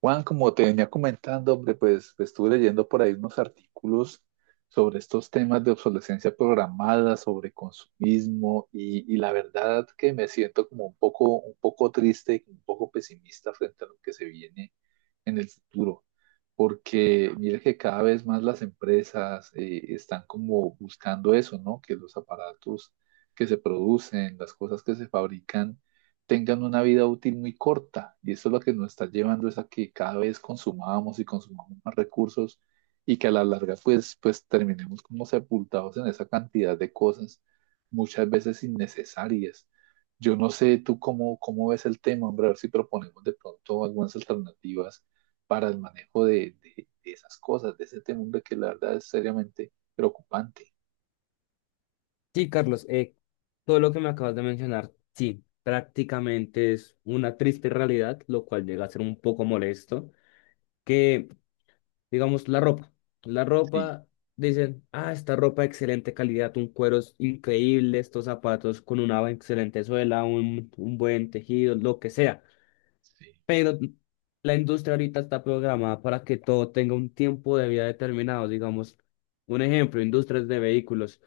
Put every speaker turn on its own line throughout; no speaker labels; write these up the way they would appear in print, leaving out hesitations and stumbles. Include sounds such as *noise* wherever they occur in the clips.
Juan, como te venía comentando, hombre, pues, estuve leyendo por ahí unos artículos sobre estos temas de obsolescencia programada, sobre consumismo, y la verdad que me siento como un poco triste y un poco pesimista frente a lo que se viene en el futuro, porque mire que cada vez más las empresas están como buscando eso, ¿no? Que los aparatos que se producen, las cosas que se fabrican, tengan una vida útil muy corta. Y eso es lo que nos está llevando es a que cada vez consumamos y consumamos más recursos y que a la larga pues terminemos como sepultados en esa cantidad de cosas, muchas veces innecesarias. Yo no sé tú cómo, cómo ves el tema, hombre, a ver si proponemos de pronto algunas alternativas para el manejo de esas cosas, de ese tema, hombre, que la verdad es seriamente preocupante.
Sí, Carlos, todo lo que me acabas de mencionar, sí, prácticamente es una triste realidad, lo cual llega a ser un poco molesto, que, digamos, la ropa, la
Sí,
ropa, dicen, ah, esta ropa de excelente calidad, un cuero es increíble, estos zapatos con una excelente suela, un buen tejido, lo que sea,
sí,
pero la industria ahorita está programada para que todo tenga un tiempo de vida determinado, digamos, un ejemplo, industrias de vehículos.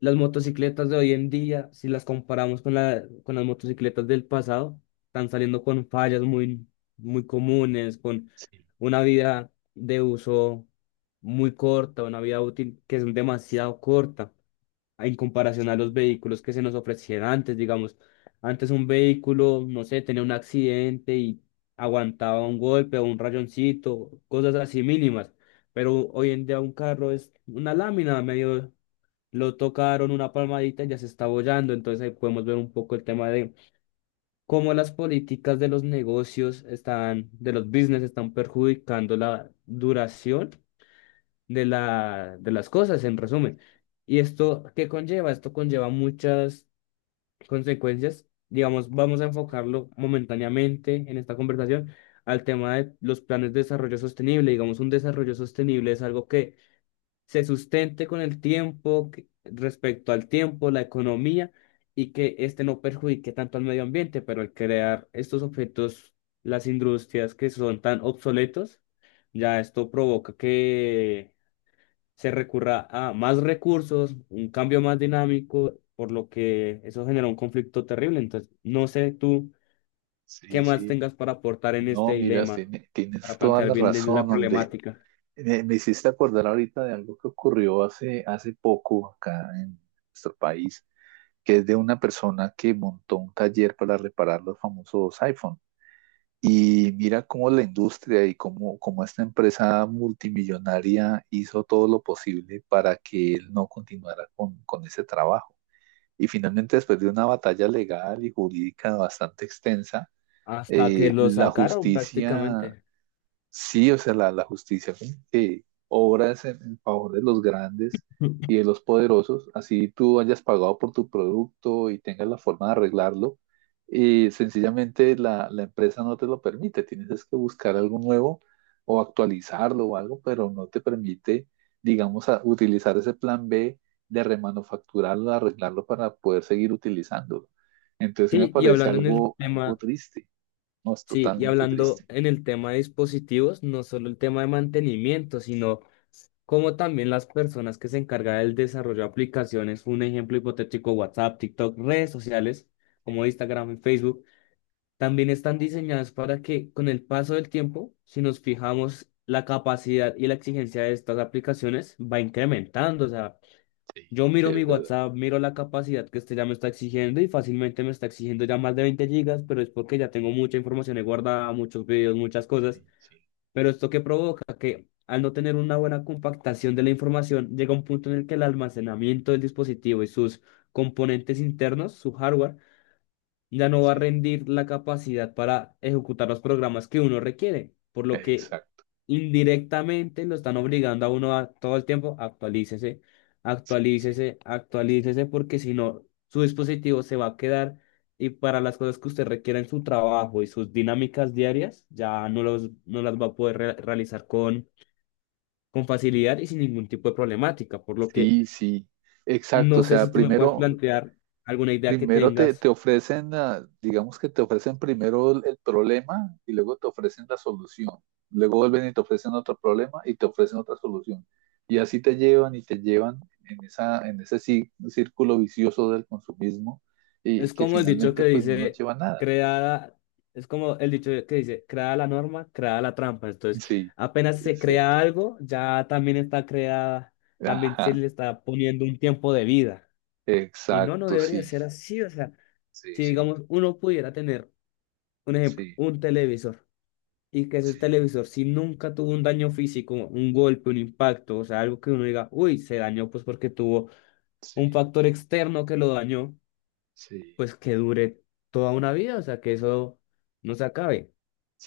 Las motocicletas de hoy en día, si las comparamos con con las motocicletas del pasado, están saliendo con fallas muy, muy comunes, con
sí,
una vida de uso muy corta, una vida útil que es demasiado corta en comparación a los vehículos que se nos ofrecían antes, digamos. Antes un vehículo, no sé, tenía un accidente y aguantaba un golpe o un rayoncito, cosas así mínimas. Pero hoy en día un carro es una lámina medio, lo tocaron una palmadita y ya se está bollando. Entonces ahí podemos ver un poco el tema de cómo las políticas de los negocios están, de los business están perjudicando la duración de de las cosas, en resumen. ¿Y esto qué conlleva? Esto conlleva muchas consecuencias. Digamos, vamos a enfocarlo momentáneamente en esta conversación al tema de los planes de desarrollo sostenible. Digamos, un desarrollo sostenible es algo que se sustente con el tiempo, respecto al tiempo, la economía, y que este no perjudique tanto al medio ambiente, pero al crear estos objetos, las industrias que son tan obsoletos, ya esto provoca que se recurra a más recursos, un cambio más dinámico, por lo que eso genera un conflicto terrible. Entonces, no sé tú qué
sí,
más
sí.
tengas para aportar en este
No, mira,
dilema,
tienes
para
toda
plantear
la
bien la
razón, hombre.
problemática,
Me hiciste acordar ahorita de algo que ocurrió hace, hace poco acá en nuestro país, que es de una persona que montó un taller para reparar los famosos iPhone. Y mira cómo la industria y cómo, cómo esta empresa multimillonaria hizo todo lo posible para que él no continuara con ese trabajo. Y finalmente, después de una batalla legal y jurídica bastante extensa,
hasta que lo
la
sacaron
justicia.
prácticamente.
Sí, o sea, la justicia como que obra es en favor de los grandes y
*laughs*
de los poderosos, así tú hayas pagado por tu producto y tengas la forma de arreglarlo, y sencillamente la empresa no te lo permite, tienes es que buscar algo nuevo o actualizarlo o algo, pero no te permite, digamos, utilizar ese plan B de remanufacturarlo, arreglarlo para poder seguir utilizándolo. Entonces sí me
Sí, y
parece
hablando en sí.
algo, algo triste, no es
Sí, y
totalmente
hablando
triste.
en el tema de dispositivos, no solo el tema de mantenimiento, sino como también las personas que se encargan del desarrollo de aplicaciones, un ejemplo hipotético, WhatsApp, TikTok, redes sociales como Instagram y Facebook, también están diseñadas para que con el paso del tiempo, si nos fijamos, la capacidad y la exigencia de estas aplicaciones va incrementando. O sea,
Sí,
yo
sí,
miro mi
es verdad.
WhatsApp, miro la capacidad que este ya me está exigiendo y fácilmente me está exigiendo ya más de 20 gigas, pero es porque ya tengo mucha información ahí guardada, muchos videos, muchas
Sí,
cosas.
sí,
Pero esto que provoca que al no tener una buena compactación de la información, llega un punto en el que el almacenamiento del dispositivo y sus componentes internos, su hardware, ya no va a
sí,
rendir la capacidad para ejecutar los programas que uno requiere, por lo que
exacto.
indirectamente lo están obligando a uno a todo el tiempo actualícese,
Sí, sí.
actualícese, actualícese, porque si no, su dispositivo se va a quedar y para las cosas que usted requiera en su trabajo y sus dinámicas diarias, ya no, los, no las va a poder realizar con facilidad y sin ningún tipo de problemática, por lo que
Sí, sí, exacto. O
no sé
sea,
si tú me puedes
primero,
plantear alguna idea que
primero te,
tengas.
te ofrecen, ah, digamos que te ofrecen primero el problema y luego te ofrecen la solución. Luego vuelven y te ofrecen otro problema y te ofrecen otra solución. Y así te llevan y te llevan en esa, en ese círculo vicioso del consumismo y
Es
que
como el dicho
finalmente
que
pues no nos
dice,
lleva a nada.
creada, es como el dicho que dice, creada la norma, creada la trampa. Entonces,
Sí,
apenas se
es
crea
cierto.
algo, ya también está creada, también se
Ajá,
le está poniendo un tiempo de vida. Y no, no
exacto,
debería
sí,
ser así. O sea,
sí,
si
sí.
digamos, uno pudiera tener, un ejemplo,
Sí,
un televisor, y que ese
sí,
televisor, si nunca tuvo un daño físico, un golpe, un impacto, o sea, algo que uno diga, uy, se dañó pues porque tuvo
sí,
un factor externo que lo dañó,
sí,
pues que dure toda una vida, o sea, que eso no se acabe,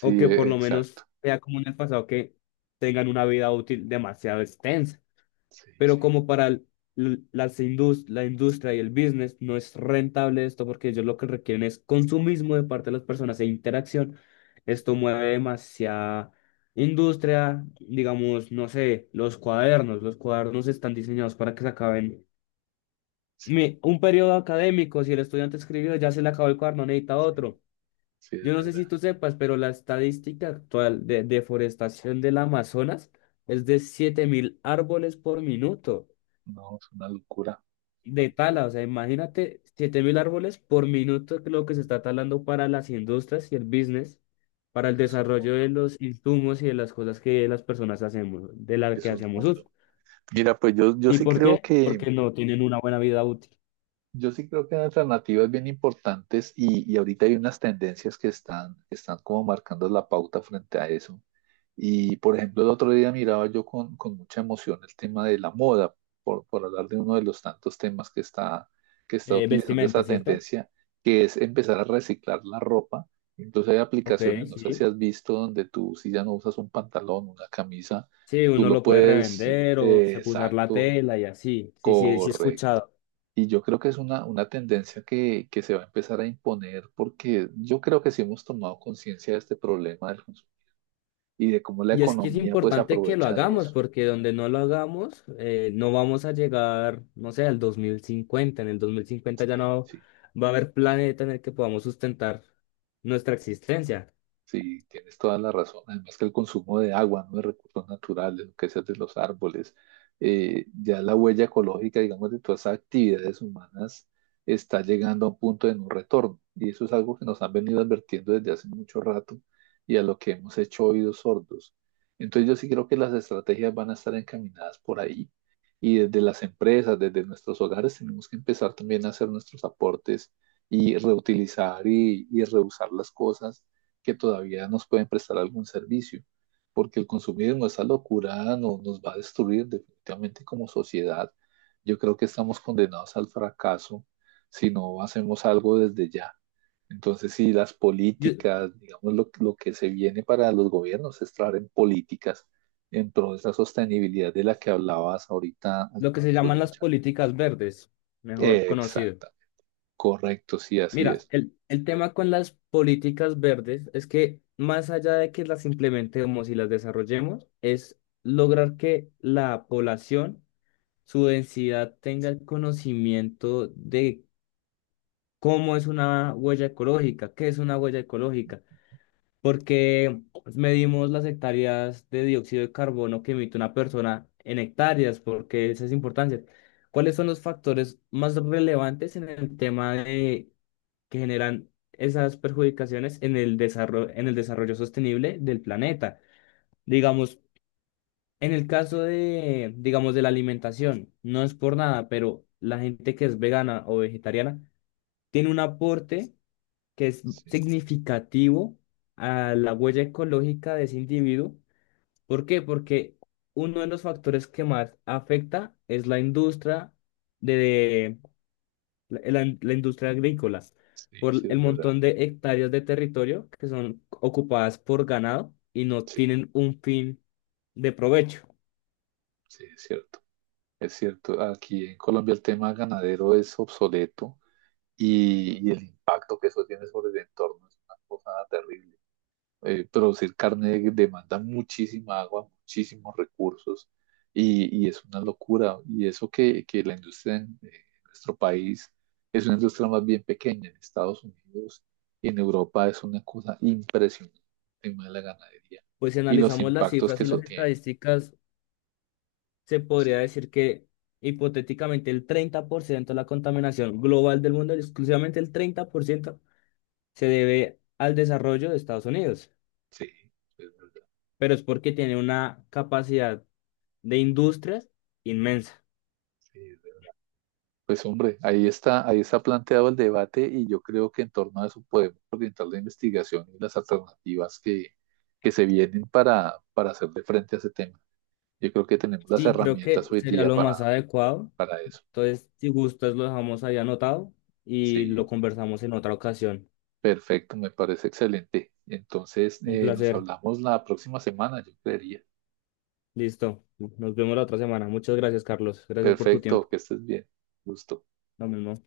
o que por lo menos
exacto.
sea como en el pasado, que tengan una vida útil demasiado extensa,
Sí,
pero
sí,
como para el- l- las indus- la industria y el business no es rentable esto porque ellos lo que requieren es consumismo de parte de las personas e interacción, esto
sí,
mueve demasiada industria, digamos, no sé, los cuadernos están diseñados para que se acaben
sí,
un periodo académico, si el estudiante escribió, ya se le acabó el cuaderno, necesita
sí,
otro.
sí, es
Yo no sé si
verdad.
tú sepas, pero la estadística actual de deforestación del Amazonas es de 7000 árboles por minuto
No, es una locura, es una
de tala.
locura.
O sea, imagínate 7000 árboles por minuto que lo que se está talando para las industrias y el business, para el
Eso es un
desarrollo de
mundo,
los insumos y de las cosas que las personas hacemos, de las
es
que
un
hacemos uso.
mundo. Mira, pues yo,
¿Y por, claro, qué? Porque no tienen una buena vida útil.
yo sí creo que hay alternativas bien importantes y ahorita hay unas tendencias que están como marcando la pauta frente a eso. Y por ejemplo, el otro día miraba yo con mucha emoción el tema de la moda, por hablar de uno de los tantos temas que está utilizando
Vestimenta,
esa
¿cierto?
tendencia, que es empezar a reciclar la ropa. Incluso hay
Ok,
aplicaciones, no sé si
sí.
has visto, donde tú si ya no usas un pantalón, una camisa,
Sí,
tú
uno
lo
lo puede
puedes,
revender o se puede usar la
exacto,
tela y así. Sí, sí, sí he
correcto.
escuchado.
Y yo creo que es una tendencia que se va a empezar a imponer porque yo creo que sí hemos tomado conciencia de este problema del consumo y de cómo la
Y es que es
economía pues
importante que lo
aprovecha de
hagamos
eso.
porque donde no lo hagamos, no vamos a llegar, no sé, al 2050. En el 2050 ya
Sí,
no
sí.
va a haber planeta en el que podamos sustentar nuestra existencia.
Sí, tienes toda la razón. Además que el consumo de agua, ¿no? De recursos naturales, lo que sea de los árboles, ya la huella ecológica, digamos, de todas esas actividades humanas está llegando a un punto de no retorno. Y eso es algo que nos han venido advirtiendo desde hace mucho rato y a lo que hemos hecho oídos sordos. Entonces yo sí creo que las estrategias van a estar encaminadas por ahí. Y desde las empresas, desde nuestros hogares, tenemos que empezar también a hacer nuestros aportes y reutilizar y reusar las cosas que todavía nos pueden prestar algún servicio, porque el consumismo, esa locura, no, nos va a destruir definitivamente como sociedad. Yo creo que estamos condenados al fracaso si no hacemos algo desde ya. Entonces, sí, las
Yo-
políticas, digamos, lo que se viene para los gobiernos es traer en políticas en pro de esa sostenibilidad de la que hablabas ahorita al
lo que se
comienzo
llaman
de la
las
charla.
políticas verdes, mejor conocido.
Exacta, correcto, sí, así
Mira,
es.
el tema con las políticas verdes es que más allá de que las implementemos y las desarrollemos, es lograr que la población, su densidad, tenga el conocimiento de cómo es una huella ecológica, qué es una huella ecológica, porque medimos las hectáreas de dióxido de carbono que emite una persona en hectáreas, porque esa es importancia. ¿Cuáles son los factores más relevantes en el tema de que generan esas perjudicaciones en el desarrollo sostenible del planeta? Digamos, en el caso
Sí,
de, digamos, de la alimentación, no es por nada, pero la gente que es vegana o vegetariana tiene un aporte que es
sí,
significativo a la huella ecológica de ese individuo. ¿Por qué? Porque uno de los factores que más afecta es la industria de la industria agrícola,
sí,
por
sí,
el
es verdad.
montón de hectáreas de territorio que son ocupadas por ganado y no
Sí,
tienen un fin de provecho.
sí, es cierto. Es cierto, aquí en Colombia el tema ganadero es obsoleto y el impacto que eso tiene sobre el entorno es una cosa terrible. Producir carne demanda muchísima agua, muchísimos recursos y es una locura. Y eso que la industria en nuestro país es una industria más bien pequeña, en Estados Unidos y en Europa es una cosa impresionante el tema de la ganadería
Pues si
y los
analizamos las
impactos
cifras
que
y
eso
las
tiene.
estadísticas, se
Sí,
podría decir que hipotéticamente el 30% de la contaminación global del mundo, exclusivamente el 30% se debe al desarrollo de Estados Unidos,
sí, es verdad.
pero es porque tiene una capacidad de industrias inmensa.
Sí, pues hombre, ahí está planteado el debate y yo creo que en torno a eso podemos orientar la investigación y las alternativas que se vienen para hacerle frente a ese tema. Yo creo que tenemos las
Sí, creo que
herramientas hoy
sería
día
lo más adecuado.
para eso.
Entonces, si gustas, lo dejamos ahí anotado y lo
Sí,
conversamos en otra ocasión.
perfecto, me parece excelente. Entonces,
Un
nos
placer.
hablamos la próxima semana, yo creería.
Listo. Nos vemos la otra semana. Muchas gracias, Carlos. Gracias por tu
Perfecto,
tiempo.
que estés bien. Gusto.
Lo mismo.